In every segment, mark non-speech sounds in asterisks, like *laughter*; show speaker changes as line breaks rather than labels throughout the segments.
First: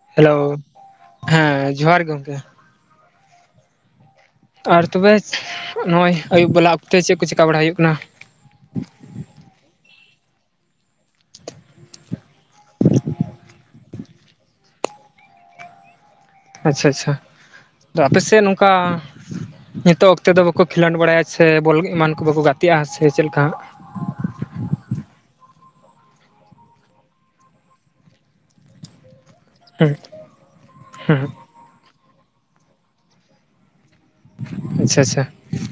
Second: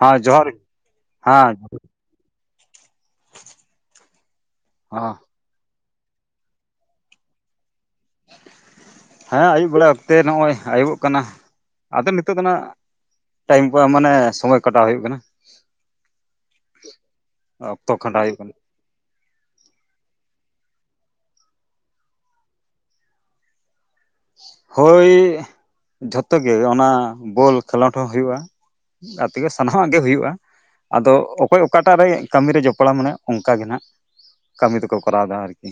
ᱦᱮᱸ
ᱦᱮᱞᱳ
ᱡᱚᱦᱟᱨ
ᱦᱮᱸ ᱡᱚᱦᱟᱨ ᱜᱮ ᱜᱚᱢᱠᱮ ᱟᱨ ᱛᱚᱵᱮ ᱱᱚᱜᱼᱚᱭ ᱟᱹᱭᱩᱵ ᱵᱮᱞᱟ ᱚᱠᱛᱮ ᱪᱮᱫ ᱠᱚ ᱪᱮᱠᱟ ᱵᱟᱲᱟ ᱦᱩᱭᱩᱜ ᱠᱟᱱᱟ?
ᱦᱮᱸ ᱟᱭᱩᱵ ᱵᱮᱲᱟ ᱚᱠᱛᱮ ᱱᱚᱜᱼᱚᱭ ᱟᱹᱩᱵᱚᱜ ᱠᱟᱱᱟ ᱟᱫᱚ ᱱᱤᱛᱚᱜ ᱫᱚᱦᱟᱜ ᱴᱟᱭᱤᱢ ᱠᱚ ᱢᱟᱱᱮ ᱥᱚᱢᱳᱚᱭ ᱠᱟᱴᱟᱣ ᱦᱩᱭᱩᱜ ᱠᱟᱱᱟ ᱾
ᱟᱪᱪᱷᱟ ᱟᱪᱪᱷᱟ
ᱚᱠᱛᱚ
ᱟᱯᱮ
ᱠᱷᱟᱸᱰᱟᱣ ᱦᱩᱭᱩᱜ
ᱥᱮᱫ
ᱠᱟᱱᱟ
ᱱᱚᱝᱠᱟ ᱱᱤᱛᱳᱜ ᱚᱠᱛᱮ ᱫᱚ ᱵᱟᱠᱚ ᱠᱷᱮᱞᱳᱰ ᱵᱟᱲᱟᱭᱟ ᱥᱮ ᱵᱚᱞ ᱮᱢᱟᱱ ᱠᱚ ᱵᱟᱠᱚ ᱜᱟᱛᱮᱜᱼᱟ ᱥᱮ ᱪᱮᱫ ᱞᱮᱠᱟ
ᱦᱳᱭ ᱡᱷᱚᱛᱚ ᱜᱮ ᱚᱱᱟ ᱵᱚᱞ ᱠᱷᱮᱞᱳᱰ ᱦᱚᱸ ᱦᱩᱭᱩᱜᱼᱟ ᱜᱟᱛᱮᱜᱮ ᱥᱟᱱᱟᱢᱟᱜ
ᱦᱮᱸ
ᱜᱮ ᱦᱩᱭᱩᱜᱼᱟ ᱟᱫᱚ
ᱦᱮᱸ
ᱚᱠᱚᱭ ᱚᱠᱟᱴᱟᱜ ᱨᱮ ᱠᱟᱹᱢᱤ ᱨᱮ ᱡᱚᱯᱲᱟᱣ ᱢᱟᱱᱟᱭᱟ ᱚᱱᱠᱟᱜᱮ ᱱᱟᱦᱟᱜ ᱠᱟᱹᱢᱤ ᱫᱚᱠᱚ
ᱟᱪᱪᱷᱟ ᱟᱪᱪᱷᱟ
ᱠᱚᱨᱟᱣ ᱮᱫᱟ ᱟᱨᱠᱤ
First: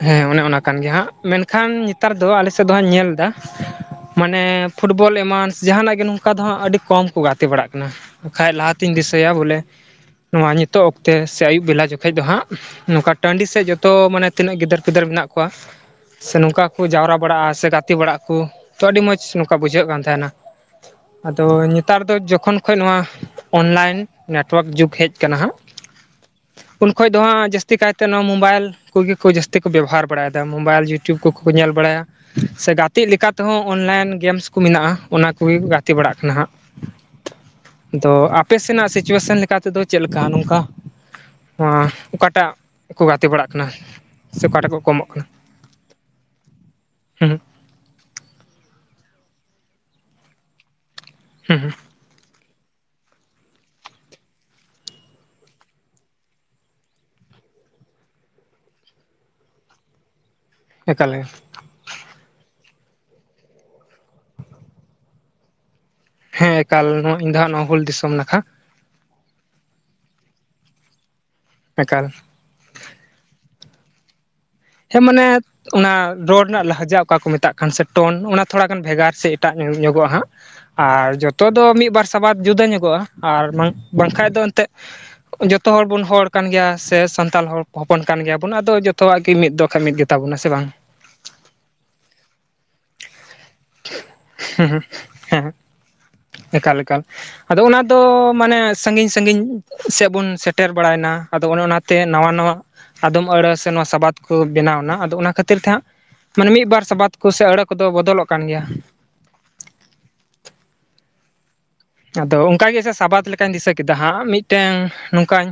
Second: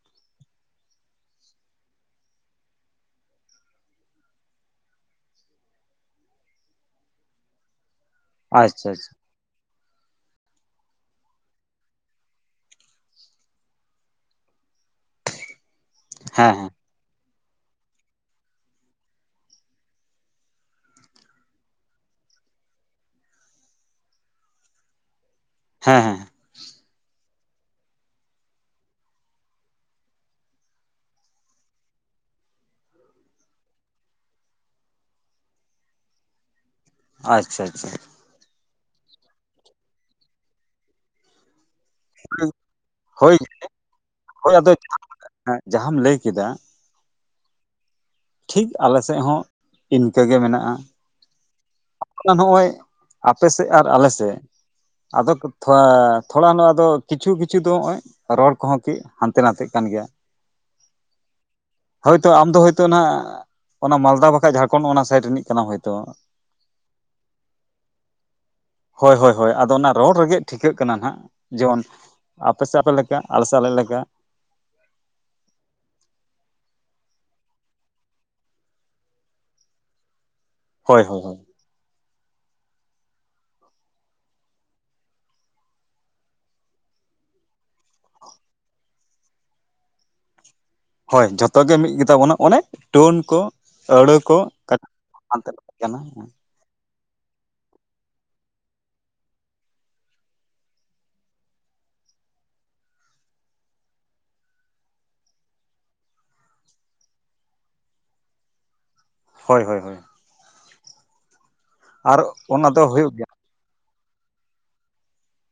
ᱦᱮᱸ ᱚᱱᱮ ᱚᱱᱟ ᱠᱟᱱ ᱜᱮᱭᱟ ᱦᱟᱸᱜ ᱢᱮᱱᱠᱷᱟᱱ ᱱᱮᱛᱟᱨ ᱫᱚ ᱟᱞᱮ ᱥᱮᱫ ᱫᱚ ᱦᱟᱸᱜ ᱧᱮᱞ ᱮᱫᱟ ᱢᱟᱱᱮ ᱯᱷᱩᱴᱵᱚᱞ ᱮᱢᱟᱱ ᱡᱟᱦᱟᱱᱟᱜ ᱜᱮ ᱱᱚᱝᱠᱟ ᱫᱚ ᱦᱟᱸᱜ ᱟᱹᱰᱤ ᱠᱚᱢ ᱠᱚ ᱜᱟᱛᱮ ᱵᱟᱲᱟᱜ ᱠᱟᱱᱟ ᱵᱟᱠᱷᱟᱡ
ᱟᱪᱪᱷᱟ
ᱞᱟᱦᱟᱛᱤᱧ
ᱟᱪᱪᱷᱟ
ᱫᱤᱥᱟᱹᱭᱟ ᱵᱚᱞᱮ ᱱᱚᱣᱟ ᱱᱤᱛᱚᱜ ᱚᱠᱛᱮ ᱥᱮ ᱟᱹᱭᱩᱵ ᱵᱮᱞᱟ ᱡᱚᱠᱷᱮᱡ ᱫᱚ ᱦᱟᱸᱜ ᱱᱚᱝᱠᱟ ᱴᱟᱺᱰᱤ ᱥᱮᱫ ᱡᱚᱛᱚ ᱢᱟᱱᱮ ᱛᱤᱱᱟᱹᱜ ᱜᱤᱫᱟᱹᱨ ᱯᱤᱫᱟᱹᱨ ᱢᱮᱱᱟᱜ ᱠᱚᱣᱟ ᱥᱮ
ᱦᱮᱸ
ᱱᱚᱝᱠᱟ
ᱦᱮᱸ
ᱡᱟᱣᱨᱟ ᱵᱟᱲᱟᱜᱼᱟ ᱥᱮ ᱜᱟᱛᱮ ᱵᱟᱲᱟᱜ ᱠᱚ ᱛᱚ ᱟᱹᱰᱤ ᱢᱚᱸᱡᱽ ᱱᱚᱝᱠᱟ ᱵᱩᱡᱷᱟᱹᱜ ᱠᱟᱱ ᱛᱟᱦᱮᱱᱟ ᱟᱫᱚ ᱱᱮᱛᱟᱨ ᱫᱚ ᱡᱚᱠᱷᱚᱱ ᱠᱷᱚᱱ ᱱᱚᱣᱟ ᱚᱱᱞᱟᱤᱱ ᱱᱮᱴᱚᱣᱟᱨᱠ ᱡᱩᱜᱽ ᱦᱮᱡ ᱟᱠᱟᱱᱟ ᱦᱟᱸᱜ *unintelligible*
ᱦᱮᱸ ᱦᱮᱸ
ᱩᱱ ᱠᱷᱚᱡ ᱫᱚ ᱦᱟᱸᱜ ᱡᱟᱹᱥᱛᱤ ᱠᱟᱭᱛᱮ ᱱᱚᱣᱟ ᱢᱳᱵᱟᱭᱤᱞ ᱩᱱᱜᱮ ᱠᱚ ᱡᱟᱹᱥᱛᱤ ᱠᱚ ᱵᱮᱵᱚᱦᱟᱨ ᱵᱟᱲᱟᱭᱮᱫᱟ ᱢᱳᱵᱟᱭᱤᱞ ᱤᱭᱩᱴᱩ ᱠᱚᱠᱚ ᱧᱮᱞ ᱵᱟᱲᱟᱭᱟ ᱥᱮ ᱜᱟᱛᱮᱜ ᱞᱮᱠᱟ ᱛᱮᱦᱚᱸ ᱚᱱᱞᱟᱭᱤᱱ ᱜᱮᱢᱥ ᱠᱚ ᱢᱮᱱᱟᱜᱼᱟ ᱚᱱᱟ ᱠᱚᱜᱮ ᱜᱟᱛᱮ ᱵᱟᱲᱟᱜ ᱠᱟᱱᱟ ᱦᱟᱸᱜ
ᱟᱪᱪᱷᱟ ᱟᱪᱪᱷᱟ
ᱫᱚ ᱟᱠ ᱟᱯᱮᱥᱮᱱᱟᱜ ᱥᱤᱪᱩᱭᱮᱥᱚᱱ ᱞᱮᱠᱟᱛᱮᱫᱚ ᱪᱮᱫ ᱞᱮᱠᱟ ᱱᱚᱝᱠᱟ ᱱᱚᱣᱟ ᱚᱠᱟᱴᱟᱜ ᱠᱚ ᱜᱟᱛᱮ
ᱦᱳᱭ
ᱵᱟᱲᱟᱜ ᱠᱟᱱᱟ ᱥᱮ
ᱦᱳᱭ
ᱚᱠᱟᱴᱟᱜ
ᱟᱫᱚ
ᱠᱚ ᱠᱚᱢᱚᱜ ᱠᱟᱱᱟ
ᱡᱟᱦᱟᱸᱢ ᱞᱟᱹᱭ ᱠᱮᱫᱟ
*unintelligible*
ᱴᱷᱤᱠ ᱟᱞᱮᱥᱮᱫ ᱦᱚᱸ ᱤᱱᱠᱟᱹᱜ ᱜᱮ ᱢᱮᱱᱟᱜᱼᱟ
ᱦᱮᱸ ᱦᱩᱸ *inaudible*
ᱟ ᱱᱚᱜᱼᱚᱭ ᱟᱯᱮ ᱥᱮᱫ ᱟᱨ ᱟᱞᱮ ᱥᱮᱫ *unintelligible* ᱟᱫᱚ ᱛᱷᱚᱲᱟ ᱟᱫᱚ ᱠᱤᱪᱷᱩ ᱠᱤᱪᱷᱩ ᱫᱚ ᱱᱚᱜᱼᱚᱭ *unintelligible* ᱨᱚᱲ ᱠᱚᱦᱚᱸ ᱠᱤ ᱦᱟᱱᱛᱮ ᱱᱟᱛᱮᱜ ᱠᱟᱱ ᱜᱮᱭᱟ
ᱮᱠᱟᱞ ᱜᱮ
ᱦᱳᱭᱛᱳ ᱟᱢᱫᱚ ᱦᱳᱭᱛᱳ ᱱᱟᱜ ᱚᱱᱟ ᱢᱟᱞᱫᱟ ᱵᱟᱠᱷᱟᱱ ᱡᱷᱟᱲᱠᱷᱚᱸᱰ ᱚᱱᱟ ᱥᱟᱭᱤᱰ ᱨᱤᱱᱤᱡ ᱠᱟᱱᱟᱢ ᱦᱳᱭᱛᱚ
ᱦᱮᱸ ᱮᱠᱟᱞ ᱤᱧ ᱫᱚ ᱦᱟᱸᱟᱜ ᱱᱚᱣᱟ ᱦᱩᱞ ᱫᱤᱥᱚᱢ ᱱᱟᱠᱷᱟ
ᱦᱚᱭ ᱦᱚᱭ ᱦᱚᱭ ᱟᱫᱚ ᱚᱱᱟ ᱨᱚᱲ ᱨᱮᱜᱮ ᱴᱷᱤᱠᱟᱹᱜ ᱠᱟᱱᱟ ᱱᱟᱜ ᱡᱚᱱ
ᱮᱠᱟᱞ
ᱟᱯᱮ ᱥᱮ ᱟᱯᱮ ᱞᱮᱠᱟ ᱟᱞᱮᱥᱮᱜ ᱟᱞᱮ ᱞᱮᱠᱟ
ᱦᱮᱸ ᱢᱟᱱᱮᱛ ᱚᱱᱟ ᱨᱚᱲ ᱨᱮᱱᱟᱜ ᱞᱟᱦᱟᱡᱟ ᱚᱠᱟ ᱠᱚ ᱢᱮᱛᱟᱜ ᱠᱟᱱ ᱥᱮ ᱴᱚᱱ ᱚᱱᱟ ᱛᱷᱚᱲᱟ ᱜᱟᱱ ᱵᱷᱮᱜᱟᱨ ᱥᱮ ᱮᱴᱟᱜ ᱧᱚᱜᱚᱜ-ᱟ ᱦᱟᱸᱜ
ᱦᱳᱭ
ᱟᱨ
ᱦᱳᱭ ᱦᱳᱭ
ᱡᱚᱛᱚ ᱫᱚ ᱢᱤᱫᱵᱟᱨ ᱥᱟᱵᱟᱫ ᱡᱩᱫᱟᱹ ᱧᱚᱜᱚᱜ-ᱟ ᱟᱨ ᱵᱟᱝᱠᱷᱟᱡ ᱫᱚ ᱮᱱᱛᱮᱜ ᱡᱚᱛᱚ ᱦᱚᱲᱵᱚᱱ ᱦᱚᱲ ᱠᱟᱱ ᱜᱮᱭᱟ ᱥᱮ ᱥᱟᱱᱛᱟᱞ ᱦᱚᱲ ᱦᱚᱯᱚᱱ ᱠᱟᱱ ᱜᱮᱭᱟᱵᱚᱱ ᱟᱫᱚ ᱡᱚᱛᱚᱣᱟᱜ ᱜᱮ ᱛᱤ ᱢᱤᱫ ᱫᱚ ᱠᱷᱟᱡ ᱢᱤᱫ ᱜᱮᱛᱟᱵᱚᱱᱟ ᱥᱮ ᱵᱟᱝ
ᱦᱚᱭ ᱡᱚᱛᱚ ᱜᱮ ᱢᱤᱫ ᱜᱮ ᱛᱟᱵᱚᱱᱟ ᱚᱱᱮ ᱴᱚᱱ ᱠᱚ ᱟᱹᱲᱟᱹ ᱠᱚ
ᱦᱮᱸ
ᱟᱫᱚᱜ ᱠᱟᱱᱟ
ᱮᱠᱟᱞ ᱮᱠᱟᱞ ᱟᱫᱚ ᱚᱱᱟ ᱫᱚ ᱢᱟᱱᱮ ᱥᱟᱺᱜᱤᱧ ᱥᱟᱺᱜᱤᱧ ᱥᱮᱜ ᱵᱚᱱ ᱥᱮᱴᱮᱨ ᱵᱟᱲᱟᱭᱱᱟ ᱟᱫᱚ ᱚᱱᱮ ᱚᱱᱟᱛᱮ ᱱᱟᱣᱟ ᱱᱟᱣᱟ ᱟᱫᱚᱢ ᱟᱹᱲᱟᱹ ᱥᱮ ᱱᱚᱣᱟ ᱥᱟᱵᱟᱫ ᱠᱚ ᱵᱮᱱᱟᱣᱱᱟ ᱟᱫᱚ ᱚᱱᱟ ᱠᱷᱟᱹᱛᱤᱨ ᱛᱮᱦᱟᱸᱜ ᱢᱟᱱᱮ ᱢᱤᱫᱵᱟᱨ ᱥᱟᱵᱟᱫ ᱠᱚ ᱥᱮ ᱟᱹᱲᱟᱹ ᱠᱚᱫᱚ ᱵᱚᱫᱚᱞᱚᱜ ᱠᱟᱱ ᱜᱮᱭᱟ
ᱦᱚᱭ ᱦᱚᱭ ᱦᱚᱭ ᱟᱨ
ᱟᱫᱚ
ᱚᱱᱟ
ᱚᱱᱠᱟᱜᱮ
ᱫᱚ
ᱥᱮ
ᱦᱩᱭᱩᱜ ᱜᱮᱭᱟ
ᱥᱟᱵᱟᱫ ᱞᱮᱠᱟᱧ ᱫᱤᱥᱟᱹ ᱠᱮᱫᱟ ᱦᱟᱸᱜ ᱢᱤᱫᱴᱟᱹᱝ ᱱᱚᱝᱠᱟᱧ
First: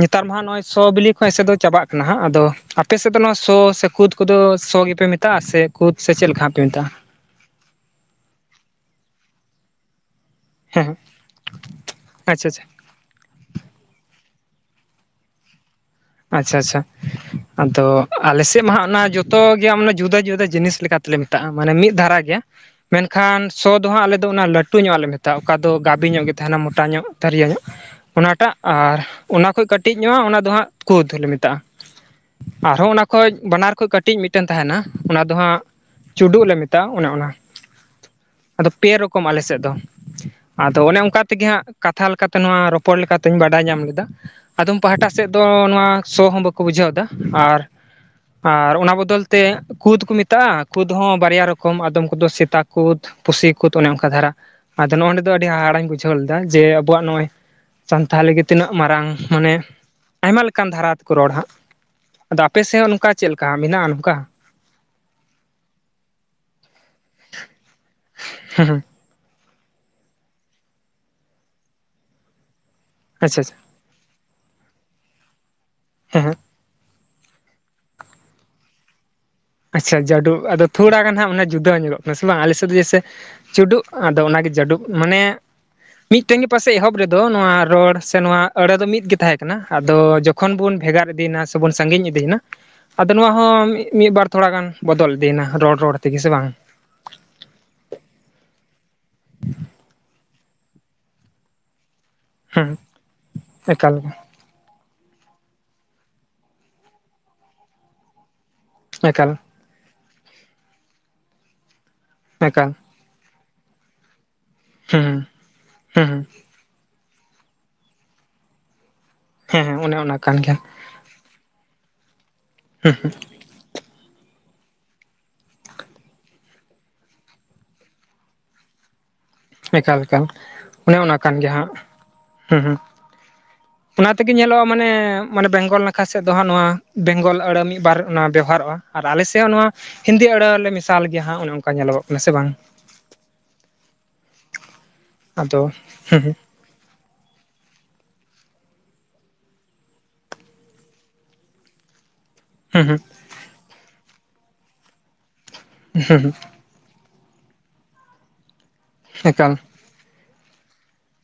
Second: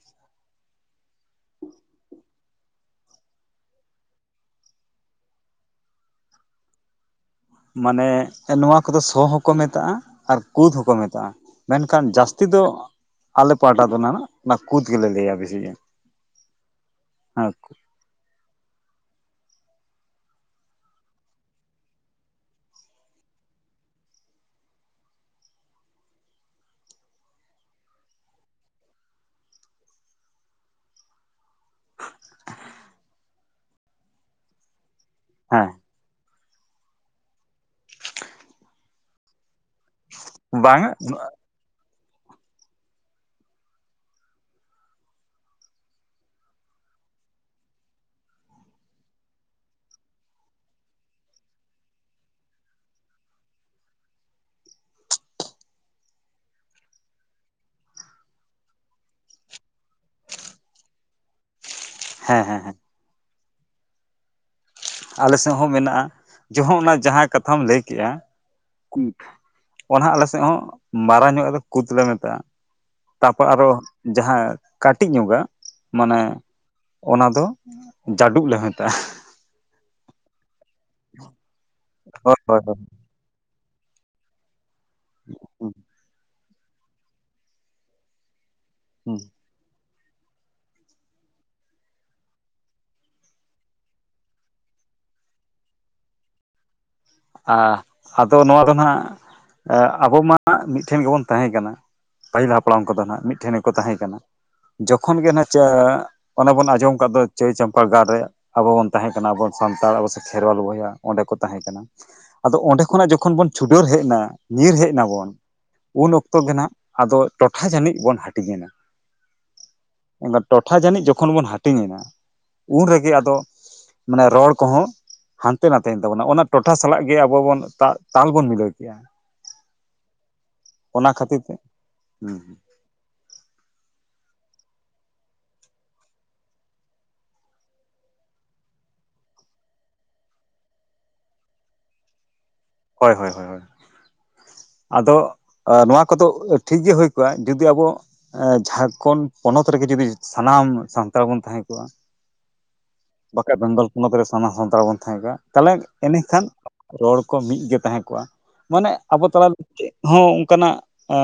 ᱱᱮᱛᱟᱨ ᱢᱟᱦᱟᱜ ᱱᱚᱜ ᱚᱭ ᱥᱚ ᱵᱤᱞᱤ ᱠᱷᱚᱡ ᱮᱥᱮᱫ ᱫᱚ ᱪᱟᱵᱟᱜ ᱠᱟᱱᱟ ᱦᱟᱜ ᱟᱫᱚ ᱟᱯᱮᱥᱮᱫ ᱫᱚ ᱱᱚᱣᱟ ᱥᱚ ᱥᱮ ᱠᱩᱫᱽ ᱠᱩᱫᱚ ᱥᱚ ᱜᱮᱯᱮ ᱢᱮᱛᱟᱜ-ᱟ ᱥᱮ ᱠᱩᱫᱽ ᱥᱮ ᱪᱮᱫ ᱞᱮᱠᱟ ᱦᱟᱜ ᱯᱮ ᱢᱮᱛᱟᱜ-ᱟ
ᱢᱟᱱᱮ ᱱᱚᱣᱟ ᱠᱚᱫᱚ ᱥᱚ ᱦᱚᱸᱠᱚ ᱢᱮᱛᱟᱜ-ᱟ ᱟᱨ ᱠᱩᱫᱽ
ᱦᱮᱸ
ᱦᱚᱸᱠᱚ
ᱦᱮᱸ
ᱢᱮᱛᱟᱜ-ᱟ ᱢᱮᱱᱠᱷᱟᱱ ᱡᱟᱹᱥᱛᱤ
ᱟᱪᱪᱷᱟ ᱟᱪᱪᱷᱟ
ᱫᱚ ᱟᱞᱮ ᱯᱟᱦᱴᱟ ᱫᱚ ᱱᱟᱱᱟᱜ ᱚᱱᱟ ᱠᱩᱫᱽ ᱜᱮᱞᱮ ᱞᱟᱹᱭᱟ ᱵᱮᱥᱤ
ᱟᱪᱪᱷᱟ ᱟᱪᱪᱷᱟ
ᱦᱮᱸ
ᱟᱫᱚ ᱟᱞᱮᱮᱥᱮᱜ ᱢᱟᱦᱟᱜ ᱚᱱᱟ ᱡᱚᱛᱚ ᱜᱮ *unintelligible* ᱡᱩᱫᱟᱹ ᱡᱩᱫᱟᱹ ᱡᱤᱱᱤᱥ ᱞᱮᱠᱟᱛᱮᱞᱮ ᱢᱮᱛᱟᱜ-ᱟ ᱢᱟᱱᱮ ᱢᱤᱫ ᱫᱷᱟᱨᱟ ᱜᱮ ᱢᱮᱱᱠᱷᱟᱱ ᱥᱚ ᱫᱚ ᱦᱟᱸᱜ ᱟᱞᱮ ᱫᱚ ᱚᱱᱟ ᱞᱟᱹᱴᱩ ᱧᱚᱜ-ᱟᱜ ᱞᱮ ᱢᱮᱛᱟᱜ-ᱟ ᱚᱠᱟ ᱫᱚ ᱜᱟᱵᱮ ᱧᱚᱜ ᱜᱮ ᱛᱟᱦᱮᱱᱟ ᱢᱚᱴᱟ ᱧᱚᱜ ᱛᱷᱟᱹᱨᱭᱟᱹ ᱧᱚᱜ ᱚᱱᱟᱴᱟᱜ ᱟᱨ ᱚᱱᱟ ᱠᱷᱚᱡ ᱠᱟᱹᱴᱤᱡ ᱧᱚᱜ-ᱟ ᱚᱱᱟ ᱫᱚ ᱦᱟᱸᱜ ᱠᱩᱫᱽ ᱦᱚᱞᱮ ᱢᱮᱛᱟᱜ-ᱟ ᱟᱨᱦᱚᱸ ᱚᱱᱟ ᱠᱷᱚᱡ ᱵᱟᱱᱟᱨ ᱠᱷᱟᱡ ᱠᱟᱹᱴᱤᱡ ᱢᱤᱫᱴᱟᱹᱱ ᱛᱟᱦᱮᱱᱟ ᱚᱱᱟ ᱫᱚ ᱦᱟᱸᱜ
ᱦᱮᱸ
ᱪᱩᱰᱩᱜ ᱞᱮ ᱢᱮᱛᱟᱜ-ᱟ ᱚᱱᱮ ᱚᱱᱟ ᱟᱫᱚ ᱯᱮ ᱨᱚᱠᱚᱢ ᱟᱞᱮ ᱥᱮᱜ ᱫᱚ ᱟᱫᱚ
ᱵᱟᱝᱟ
ᱚᱱᱮ ᱚᱝᱠᱟ ᱛᱮᱜᱮ ᱦᱟᱸᱜ ᱠᱟᱛᱷᱟ ᱞᱮᱠᱟᱛᱮ ᱱᱚᱣᱟ ᱨᱚᱯᱚᱲ ᱞᱮᱠᱟ ᱛᱮᱦᱮᱧ ᱵᱟᱰᱟᱭ ᱧᱟᱢ ᱞᱮᱫᱟ ᱟᱫᱚᱢ ᱯᱟᱦᱴᱟ ᱥᱮᱫ ᱫᱚ ᱱᱚᱣᱟ ᱥᱚ ᱦᱚᱸ ᱵᱟᱠᱚ ᱵᱩᱡᱷᱟᱹᱣ ᱫᱟ ᱟᱨ ᱟᱨ ᱚᱱᱟ ᱵᱚᱫᱚᱞ ᱛᱮ ᱠᱩᱫᱽ ᱠᱚ ᱢᱮᱛᱟᱜ-ᱟ ᱠᱩᱫᱽ ᱦᱚᱸ ᱵᱟᱨᱭᱟ ᱨᱚᱠᱚᱢ ᱟᱫᱚᱢ ᱠᱚᱫᱚ ᱥᱮᱛᱟ ᱠᱩᱫᱽ ᱯᱩᱥᱤ ᱠᱩᱫᱽ ᱚᱱᱮ ᱚᱱᱠᱟ ᱫᱷᱟᱨᱟ ᱟᱫᱚ ᱱᱚᱜ ᱚ ᱱᱚᱰᱮ ᱫᱚ ᱟᱹᱰᱤ ᱦᱟᱦᱲᱟᱹᱧ ᱵᱩᱡᱷᱟᱹᱣ ᱞᱮᱫᱟ ᱡᱮ ᱟᱵᱚᱣᱟᱜ ᱱᱚᱜ-ᱚᱭ ᱥᱟᱱᱛᱷᱟᱞᱤ ᱜᱮ ᱛᱤᱱᱟᱹᱜ ᱢᱟᱨᱟᱝ ᱢᱟᱱᱮ ᱟᱭᱢᱟ ᱠᱟᱱ ᱫᱷᱟᱨᱟ ᱛᱮᱠᱚ ᱨᱚᱲ ᱦᱟᱸᱜ ᱟᱫᱚ
ᱦᱮᱸ ᱦᱮᱸ ᱦᱮᱸ
ᱟᱯᱮᱥᱮᱜ ᱦᱚᱸ ᱱᱚᱝᱠᱟ ᱪᱮᱫ ᱞᱮᱠᱟ ᱢᱮᱱᱟᱜ-ᱟ ᱱᱚᱠᱟ
ᱟᱞᱮ ᱥᱮᱜ ᱦᱚᱸ ᱢᱮᱱᱟᱜ-ᱟ ᱡᱚᱦᱚᱜ ᱚᱱᱟ ᱡᱟᱦᱟᱸ ᱠᱟᱛᱷᱟᱢ ᱞᱟᱹᱭ ᱠᱮᱜ-ᱟ
ᱦᱮᱸ ᱦᱮᱸ
ᱚᱱᱟ ᱟᱞᱮ ᱥᱮᱜ ᱦᱚᱸ ᱢᱟᱨᱟᱝ ᱧᱚᱜᱟᱜ ᱫᱚ ᱠᱩᱫᱽ ᱞᱮ ᱢᱮᱛᱟᱜ-ᱟ
ᱟᱪᱪᱷᱟ
ᱛᱟᱯᱚᱨ
ᱟᱪᱪᱷᱟ
ᱟᱨᱚ ᱡᱟᱦᱟᱸ ᱠᱟᱹᱴᱤᱡ ᱧᱚᱜᱟᱜ ᱢᱟᱱᱮ
ᱦᱮᱸ ᱦᱮᱸ
ᱚᱱᱟ ᱫᱚ ᱡᱟᱹᱰᱩᱵ ᱞᱮ ᱢᱮᱛᱟᱜ-ᱟ
ᱟᱪᱪᱷᱟ ᱡᱟᱹᱰᱩᱜ ᱟᱫᱚ ᱛᱷᱚᱲᱟ ᱜᱟᱱ ᱦᱟᱸᱜ ᱢᱟᱱᱮ ᱡᱩᱫᱟᱹ ᱟᱡᱚᱢᱚᱜ ᱠᱟᱱᱟ ᱥᱮ
ᱦᱳᱭ
ᱵᱟᱝ ᱟᱞᱮᱥ
ᱦᱳᱭ
ᱥᱮᱫ ᱫᱚ
ᱦᱳᱭ
ᱡᱮᱭᱥᱮ ᱪᱩᱰᱩᱜ ᱟᱫᱚ ᱚᱱᱟᱜᱮ ᱡᱟᱰᱩᱵ ᱢᱟᱱᱮ
ᱦᱩᱸ
ᱢᱤᱫ ᱛᱮᱝ ᱜᱮ ᱯᱟᱥᱮᱡ ᱮᱦᱚᱵ ᱨᱮᱫᱚ ᱱᱚᱣᱟ ᱨᱚᱲ ᱥᱮ ᱱᱚᱣᱟ ᱟᱹᱲᱟᱹ ᱫᱚ ᱢᱤᱫ ᱜᱮ
ᱦᱩᱸ
ᱛᱟᱦᱮᱸ ᱟᱫᱚ ᱡᱚᱠᱷᱚᱱ ᱵᱚᱱ ᱵᱷᱮᱜᱟᱨ ᱤᱫᱤᱭᱱᱟ ᱥᱮᱵᱚᱱ ᱥᱟᱺᱜᱤᱧ ᱤᱫᱤᱭᱱᱟ ᱟᱫᱚ ᱱᱚᱣᱟ ᱦᱚᱸ ᱢᱤᱫ ᱵᱟᱨ ᱛᱷᱚᱲᱟ ᱜᱟᱱ ᱵᱚᱫᱚᱞ ᱤᱫᱤᱭᱱᱟ ᱨᱚᱲ ᱨᱚᱲ ᱛᱮᱜᱮ ᱥᱮ ᱵᱟᱝ
ᱟ ᱟᱫᱚ ᱱᱚᱣᱟ ᱫᱚ ᱱᱟᱜ ᱟᱵᱚ ᱢᱟᱦᱟᱜ ᱢᱤᱫᱴᱷᱮᱱ ᱜᱮᱵᱚᱱ ᱛᱟᱦᱮᱸ ᱠᱟᱱᱟ ᱯᱟᱹᱦᱤᱞ
ᱦᱮᱸ
ᱦᱟᱯᱲᱟᱢ ᱠᱚᱫᱚ ᱱᱟᱸᱜ ᱢᱤᱫ ᱴᱷᱮᱱ ᱜᱮᱠᱚ
ᱮᱠᱟᱞ
ᱛᱟᱦᱮᱸ ᱠᱟᱱᱟ ᱡᱚᱠᱷᱚᱱ ᱜᱮᱱᱟ ᱡᱟ ᱚᱱᱟ ᱵᱚᱱ ᱟᱸᱡᱚᱢ ᱠᱟᱜ ᱫᱚ ᱪᱟᱹᱭ ᱪᱟᱢᱯᱟ ᱜᱟᱲ ᱨᱮ ᱟᱵᱚ ᱵᱚᱱ
ᱮᱠᱟᱞ
ᱛᱟᱦᱮᱸᱠᱟᱱᱟ ᱵᱚᱱ ᱥᱟᱱᱛᱟᱲ ᱟᱵᱚ ᱥᱮ ᱠᱷᱮᱨᱣᱟᱞ ᱵᱚᱭᱦᱟ ᱚᱸᱰᱮ ᱠᱚ ᱛᱟᱦᱮᱸ ᱠᱟᱱᱟ ᱟᱫᱚ
ᱮᱠᱟᱞ
ᱚᱸᱰᱮ ᱠᱷᱚᱱᱟᱜ ᱡᱚᱠᱷᱚᱱ ᱵᱚᱱ ᱪᱷᱩᱰᱟᱹᱨ ᱦᱮᱡ ᱱᱟ ᱧᱤᱨ ᱦᱮᱡ ᱱᱟ
ᱦᱮᱸ
ᱵᱚᱱ
ᱦᱮᱸ
ᱩᱱ ᱚᱠᱛᱚ ᱜᱮ ᱱᱟᱜ ᱟᱫᱚ ᱴᱚᱴᱷᱟ ᱡᱟᱹᱱᱤᱡ ᱵᱚᱱ ᱦᱟᱹᱴᱤᱧᱮᱱᱟ
ᱦᱮᱸ ᱦᱮᱸ ᱚᱱᱮ ᱚᱱᱟ ᱠᱟᱱ
*unintelligible*
ᱜᱮᱭᱟ
ᱴᱚᱴᱷᱟ ᱡᱟᱹᱱᱤᱡ ᱡᱚᱠᱷᱚᱱ ᱵᱚᱱ ᱦᱟᱹᱴ ᱦᱟᱹᱴᱤᱧ ᱮᱱᱟ ᱩᱱ ᱨᱮᱜᱮ ᱟᱫᱚ ᱢᱟᱱᱮ ᱨᱚᱲ ᱠᱚᱦᱚᱸ ᱦᱟᱱᱛᱮ ᱱᱟᱛᱮᱭᱮᱱ ᱛᱟᱵᱚᱱᱟ ᱚᱱᱟ ᱴᱚᱴᱷᱟ ᱥᱟᱞᱟᱜ ᱜᱮ ᱟᱵᱚᱣᱟᱜ ᱵᱚᱱ ᱛᱟᱞ ᱵᱚᱱ ᱢᱤᱞᱟᱹᱣ ᱠᱮᱜ-ᱟ
ᱮᱠᱟᱞ ᱮᱠᱟᱞ ᱚᱱᱮ ᱚᱱᱟ ᱠᱟᱱ
ᱠᱷᱟᱹᱛᱤᱨ
ᱜᱮᱭᱟ
ᱛᱮ
ᱦᱟᱜ ᱦᱩᱸ ᱚᱱᱟ ᱛᱮᱜᱮ ᱧᱮᱞᱚᱜ-ᱟ ᱢᱟᱱᱮ ᱢᱟᱱᱮ ᱵᱮᱝᱜᱚᱞ ᱱᱟᱠᱷᱟ ᱥᱮᱫ ᱫᱚ ᱦᱟᱸᱜ ᱱᱚᱣᱟ ᱵᱮᱝᱜᱚᱞ ᱟᱹᱲᱟᱹ ᱢᱤᱫ ᱵᱟᱨ ᱚᱱᱟ ᱵᱮᱣᱦᱟᱨ ᱨᱚᱜ-ᱟ ᱟᱨ ᱟᱞᱮ ᱥᱮᱫ ᱦᱚᱸ ᱱᱚᱣᱟ ᱦᱤᱱᱫᱤ ᱟᱹᱲᱟᱹ ᱞᱮ ᱢᱮᱥᱟᱞ ᱜᱮᱭᱟ ᱦᱟᱸᱜ ᱚᱱᱮ ᱚᱱᱠᱟ ᱧᱮᱞᱚᱜᱚᱜ ᱠᱟᱱᱟ ᱥᱮ ᱵᱟᱝ
ᱦᱳᱭ ᱦᱳᱭ ᱦᱳᱭ ᱟᱫᱚ ᱱᱚᱣᱟ
ᱦᱩᱸ
ᱠᱚᱫᱚ
ᱦᱩᱸ
ᱴᱷᱤᱠ ᱜᱮ ᱦᱩᱭ ᱠᱚᱜ-ᱟ ᱡᱩᱫᱤ ᱟᱵᱚ ᱡᱷᱟᱲᱠᱷᱚᱱᱰ ᱯᱚᱱᱚᱛ ᱨᱮᱜᱮ ᱡᱩᱫᱤ ᱥᱟᱱᱟᱢ ᱥᱟᱱᱛᱟᱲ ᱵᱚᱱ ᱛᱟᱦᱮᱸ ᱠᱚᱜ-ᱟ
ᱦᱩ ᱦᱩ *unintelligible*
ᱵᱟᱠᱷᱟᱡ ᱵᱮᱝᱜᱚᱞ ᱯᱚᱱᱚᱛ ᱨᱮ ᱥᱟᱱᱟᱢ ᱥᱟᱱᱛᱟᱲ ᱵᱚᱱ ᱛᱟᱦᱮᱸ ᱠᱷᱟᱡ ᱛᱟᱦᱚᱞᱮ ᱮᱱᱟᱹᱠᱷᱟᱱ ᱨᱚᱲ ᱠᱚ ᱢᱤᱫ ᱜᱮ ᱛᱟᱦᱮᱸ ᱠᱚᱜ-ᱟ ᱢᱟᱱᱮ ᱟᱵᱚ ᱛᱟᱞᱟ
ᱮᱠᱟᱞ
ᱪᱮᱫ ᱦᱚᱸ ᱚᱝᱠᱟᱱᱟᱜ ᱟ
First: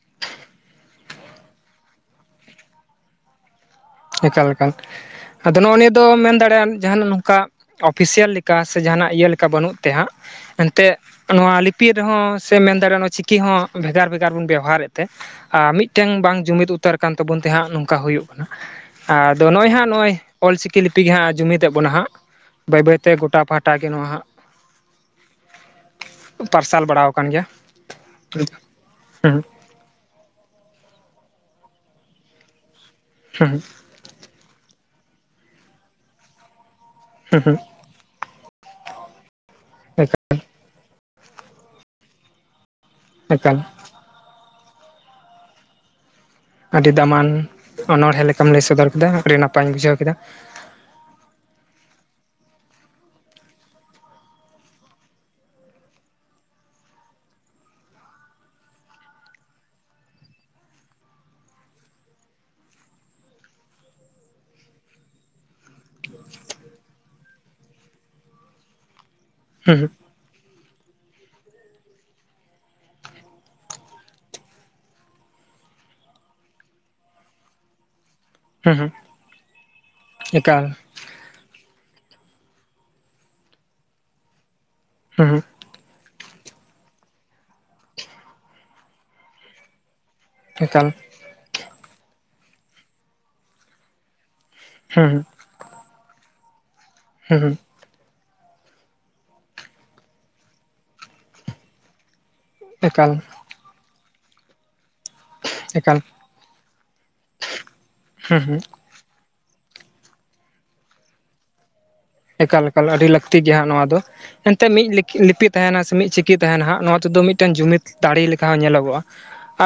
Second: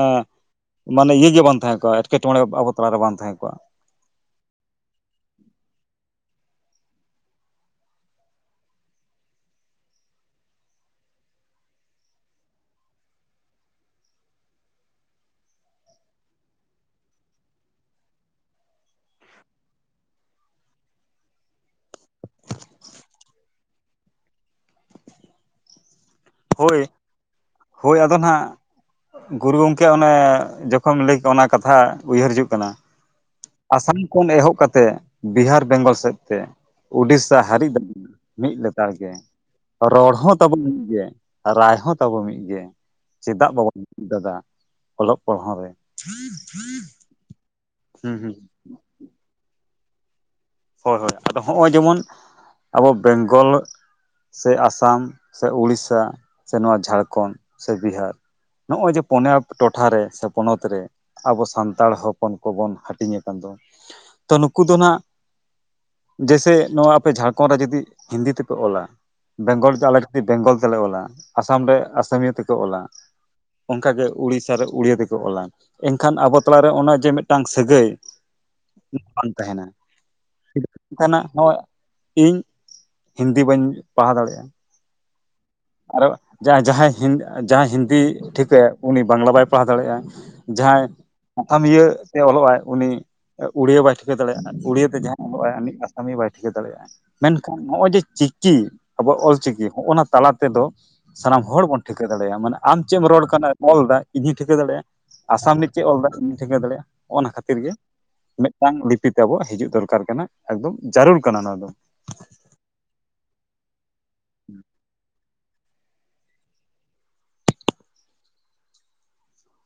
ᱢᱟᱱᱮ ᱤᱭᱟᱹ ᱜᱮ ᱵᱟᱝ ᱛᱟᱦᱮᱸ ᱠᱚᱜ-ᱟ ᱮᱴᱠᱮᱴᱚᱬᱮ ᱟᱵᱚ ᱛᱟᱞᱟᱨᱮ ᱵᱟᱝ ᱛᱟᱦᱮᱸ ᱠᱚᱜ-ᱟ
ᱮᱠᱟᱞ ᱮᱠᱟᱞ ᱟᱫᱚ ᱱᱚᱜ-ᱚ ᱱᱤᱭᱟᱹ ᱫᱚ ᱢᱮᱱ ᱫᱟᱲᱮᱭᱟᱜ-ᱟᱢ ᱡᱟᱦᱟᱱᱟᱜ ᱱᱚᱝᱠᱟ ᱚᱯᱷᱤᱥᱤᱭᱟᱞ ᱞᱮᱠᱟ ᱥᱮ ᱡᱟᱦᱟᱱᱟᱜ ᱤᱭᱟᱹ ᱞᱮᱠᱟ ᱵᱟᱹᱱᱩᱜ ᱛᱮ ᱦᱟᱸᱜ ᱮᱱᱛᱮᱜ ᱱᱚᱣᱟ ᱞᱤᱯᱤ ᱨᱮᱦᱚᱸ ᱥᱮ ᱢᱮᱱ ᱫᱟᱲᱮᱭᱟᱜ-ᱟ ᱱᱚᱣᱟ ᱪᱤᱠᱤ ᱦᱚᱸ ᱵᱷᱮᱜᱟᱨ ᱵᱷᱮᱜᱟᱨ ᱵᱚᱱ ᱵᱮᱣᱦᱟᱨᱮᱫ ᱛᱮ ᱟᱨ ᱢᱤᱫᱴᱮᱱ ᱵᱟᱝ ᱡᱩᱢᱤᱫ ᱩᱛᱟᱹᱨ ᱠᱟᱱ ᱛᱟᱵᱚᱱ ᱛᱮᱦᱟᱜ ᱱᱚᱝᱠᱟ ᱦᱩᱭᱩᱜ ᱠᱟᱱᱟ ᱟᱫᱚ ᱱᱚᱜ-ᱚᱭ ᱦᱟᱸᱜ ᱱᱚᱜ-ᱚᱭ ᱚᱞ ᱪᱤᱠᱤ ᱞᱤᱯᱤ ᱜᱮ ᱦᱟᱸᱜ ᱡᱩᱢᱤᱫᱮᱜ ᱵᱚᱱᱟ ᱦᱟᱸᱜ ᱵᱟᱹᱭ ᱵᱟᱹᱭᱛᱮ ᱜᱚᱴᱟ ᱯᱷᱟᱴ ᱜᱚᱴᱟ ᱜᱮ ᱱᱚᱣᱟ ᱦᱟᱸᱜ
ᱦᱳᱭ
ᱯᱟᱨᱥᱟᱞ ᱵᱟᱲᱟᱣ ᱠᱟᱱ ᱜᱮᱭᱟ
ᱦᱳᱭ ᱟᱫᱚ
ᱦᱩᱸ
ᱱᱟᱦᱟᱜ
ᱦᱩᱸ
ᱜᱩᱨᱩ *unintelligible* ᱚᱱᱮ ᱡᱚᱠᱷᱚᱢ ᱞᱟᱹᱭ *unintelligible* ᱚᱱᱟ ᱠᱟᱛᱷᱟ ᱩᱭᱦᱟᱹᱨ ᱦᱤᱡᱩᱜ ᱠᱟᱱᱟ
*unintelligible*
*unintelligible* ᱠᱷᱚᱱ ᱮᱦᱚᱵ ᱠᱟᱛᱮᱫ ᱵᱤᱦᱟᱨ ᱵᱮᱝᱜᱚᱞ ᱥᱮᱫ ᱛᱮ ᱩᱰᱤᱥᱟ
ᱦᱩᱸ ᱦᱩᱸ
ᱦᱟᱨᱤᱡ ᱢᱤᱫ ᱞᱮᱛᱟᱲ ᱜᱮ ᱨᱚᱲ
ᱮᱠᱟᱞ
ᱦᱚᱸ ᱛᱟᱵᱚ ᱢᱤᱫ ᱜᱮ ᱨᱟᱭ ᱦᱚᱸ ᱛᱟᱵᱚ ᱢᱤᱫ ᱜᱮ ᱪᱮᱫᱟᱜ
ᱮᱠᱟᱞ
ᱵᱟᱵᱚᱱ ᱢᱤᱫᱚ ᱟ ᱫᱟᱫᱟ ᱚᱞᱚᱜ ᱯᱟᱲᱦᱟᱣ ᱨᱮ
ᱟᱹᱰᱤ ᱫᱟᱢᱟᱱ
ᱦᱩᱸ
ᱚᱱᱚᱲᱦᱮᱸ
ᱦᱩᱸ
ᱞᱮᱠᱟᱢ ᱞᱟᱹᱭ ᱥᱚᱫᱚᱨ ᱠᱮᱫᱟ ᱟᱹᱰᱤ ᱱᱟᱯᱟᱧ ᱵᱩᱡᱷᱟᱹᱣ ᱠᱮᱫᱟ
ᱦᱳᱭ ᱦᱳᱭ ᱟᱫᱚ ᱦᱚᱜ-ᱚᱭ ᱡᱮᱢᱚᱱ ᱟᱵᱚ ᱵᱮᱝᱜᱚᱞ ᱥᱮ ᱟᱥᱟᱢ ᱥᱮ ᱩᱲᱤᱥᱟ ᱥᱮ ᱱᱚᱣᱟ ᱡᱷᱟᱲᱠᱷᱚᱸᱰ ᱥᱮ ᱵᱤᱦᱟᱨ ᱱᱚᱜ-ᱚᱭ ᱡᱮ ᱯᱚᱱᱭᱟ ᱴᱚᱴᱷᱟ ᱨᱮ ᱥᱮ ᱯᱚᱱᱚᱛ ᱨᱮ ᱟᱵᱚ ᱥᱟᱱᱛᱟᱲ ᱦᱚᱯᱚᱱ ᱠᱚᱵᱚᱱ ᱦᱟᱹᱴᱤᱧ ᱠᱟᱱ ᱫᱚ ᱛᱚ ᱱᱩᱠᱩ ᱫᱚ ᱱᱟᱜ ᱡᱮᱭᱥᱮ ᱱᱚᱣᱟ ᱟᱯᱮ ᱡᱷᱟᱲᱠᱷᱚᱸᱰ ᱨᱮ ᱡᱚᱫᱤ ᱦᱤᱱᱫᱤ ᱛᱮᱯᱮ ᱚᱞᱟ ᱵᱮᱝᱜᱚᱞ
ᱦᱩᱸ
ᱟᱞᱮ ᱵᱮᱝᱜᱚᱞ ᱛᱮᱞᱮ ᱚᱞᱟ ᱟᱥᱟᱢ ᱨᱮ ᱟᱥᱟᱢᱤᱭᱟᱹ ᱛᱮᱠᱚ ᱚᱞᱟ ᱚᱱᱠᱟᱜᱮ ᱩᱲᱤᱥᱥᱟ ᱨᱮ ᱩᱲᱤᱭᱟ ᱛᱮᱠᱚ ᱚᱞᱟ ᱮᱱᱠᱷᱟᱱ ᱟᱵᱚ ᱛᱟᱞᱟᱨᱮ ᱚᱱᱟ ᱡᱮ ᱢᱤᱫᱴᱟᱝ ᱥᱟᱹᱜᱟᱹᱭ
ᱦᱩᱸ ᱦᱩᱸ
ᱵᱟᱝ ᱛᱟᱦᱮᱱᱟ
ᱮᱠᱟᱞ
*unintelligible* ᱤᱧ ᱦᱤᱱᱫᱤ ᱵᱟᱹᱧ ᱯᱟᱲᱦᱟᱣ ᱫᱟᱲᱮᱭᱟᱜ-ᱟ
ᱦᱮ *unintelligible*
ᱟᱨᱮ ᱡᱟᱦᱟᱸ ᱡᱟᱦᱟᱸᱭ ᱡᱟᱦᱟᱸᱭ ᱦᱤᱱᱫᱤ ᱴᱷᱤᱠᱟᱹᱭᱟ ᱩᱱᱤ ᱵᱟᱝᱞᱟ ᱵᱟᱭ ᱯᱟᱲᱦᱟᱣ ᱫᱟᱲᱮᱭᱟᱜ-ᱟ ᱡᱟᱦᱟᱸᱭ
ᱮᱠᱟᱞ
*unintelligible* ᱤᱭᱟᱹ ᱛᱮ ᱚᱞᱚᱜ ᱟᱭ ᱩᱱᱤ ᱩᱲᱤᱭᱟᱹ ᱵᱟᱭ ᱴᱷᱤᱠᱟᱹ ᱫᱟᱲᱮᱭᱟᱜ-ᱟ ᱩᱲᱤᱭᱟᱹ ᱛᱮ
ᱦᱩᱸ
ᱡᱟᱦᱟᱸᱭ ᱚᱞᱚᱜ ᱩᱱᱤ ᱟᱥᱟᱢᱤᱭᱟᱹ ᱵᱟᱭ ᱴᱷᱤᱠᱟᱹ ᱫᱟᱲᱮᱭᱟᱜ-ᱟ
ᱦᱩᱸ ᱦᱩᱸ
ᱢᱮᱱᱠᱷᱟᱱ ᱱᱚᱜ-ᱚᱭ ᱡᱮ ᱪᱤᱠᱤ ᱟᱵᱚᱣᱟᱜ ᱚᱞᱪᱤᱠᱤ ᱦᱚᱸᱜ-ᱚᱸᱱᱟ ᱛᱟᱞᱟ ᱛᱮᱫᱚ ᱥᱟᱱᱟᱢ ᱦᱚᱲ ᱵᱚᱱ ᱴᱷᱤᱠᱟᱹ ᱫᱟᱲᱮᱭᱟᱜ-ᱟ ᱢᱟᱱᱮ ᱟᱢ ᱪᱮᱫ ᱮᱢ
ᱮᱠᱟᱞ
ᱨᱚᱲ ᱠᱟᱱᱟ ᱚᱞᱫᱟ ᱤᱧ ᱴᱷᱤᱠᱟᱹ ᱫᱟᱲᱮᱭᱟᱜ-ᱟ ᱟᱥᱟᱢ ᱨᱮᱱᱤᱡ ᱪᱮᱫ ᱚᱞ
ᱮᱠᱟᱞ
ᱫᱟᱭ ᱴᱷᱤᱠᱟᱹ ᱫᱟᱲᱮᱭᱟᱜᱼᱟ ᱚᱱᱟ ᱠᱷᱟᱹᱛᱤᱨ ᱜᱮ
ᱦᱩᱸ ᱦᱩᱸ
ᱢᱤᱫᱴᱟᱝ ᱛᱤ ᱛᱮᱠᱚ ᱦᱤᱡᱩᱜ ᱫᱚᱨᱠᱟᱨ ᱠᱟᱱᱟ ᱮᱠᱫᱚᱢ ᱡᱟᱹᱨᱩᱲ ᱠᱟᱱᱟ ᱱᱚᱣᱟ ᱫᱚ
ᱮᱠᱟᱞ ᱮᱠᱟᱞ ᱟᱹᱰᱤ ᱞᱟᱹᱠᱛᱤ ᱜᱮᱭᱟ ᱱᱚᱣᱟ ᱫᱚ ᱮᱱᱛᱮᱜ ᱢᱤᱫ ᱞᱤᱯᱤ ᱛᱟᱦᱮᱱᱟ ᱥᱮ ᱢᱤᱫ ᱪᱤᱠᱤ ᱛᱟᱦᱮᱱᱟ ᱦᱟᱸᱜ ᱱᱚᱣᱟ ᱛᱮᱫᱚ ᱢᱤᱫᱴᱮᱱ ᱡᱩᱢᱤᱫ ᱫᱟᱲᱮ ᱞᱮᱠᱟ ᱦᱚᱸ ᱧᱮᱞᱚᱜᱚᱜ-ᱟ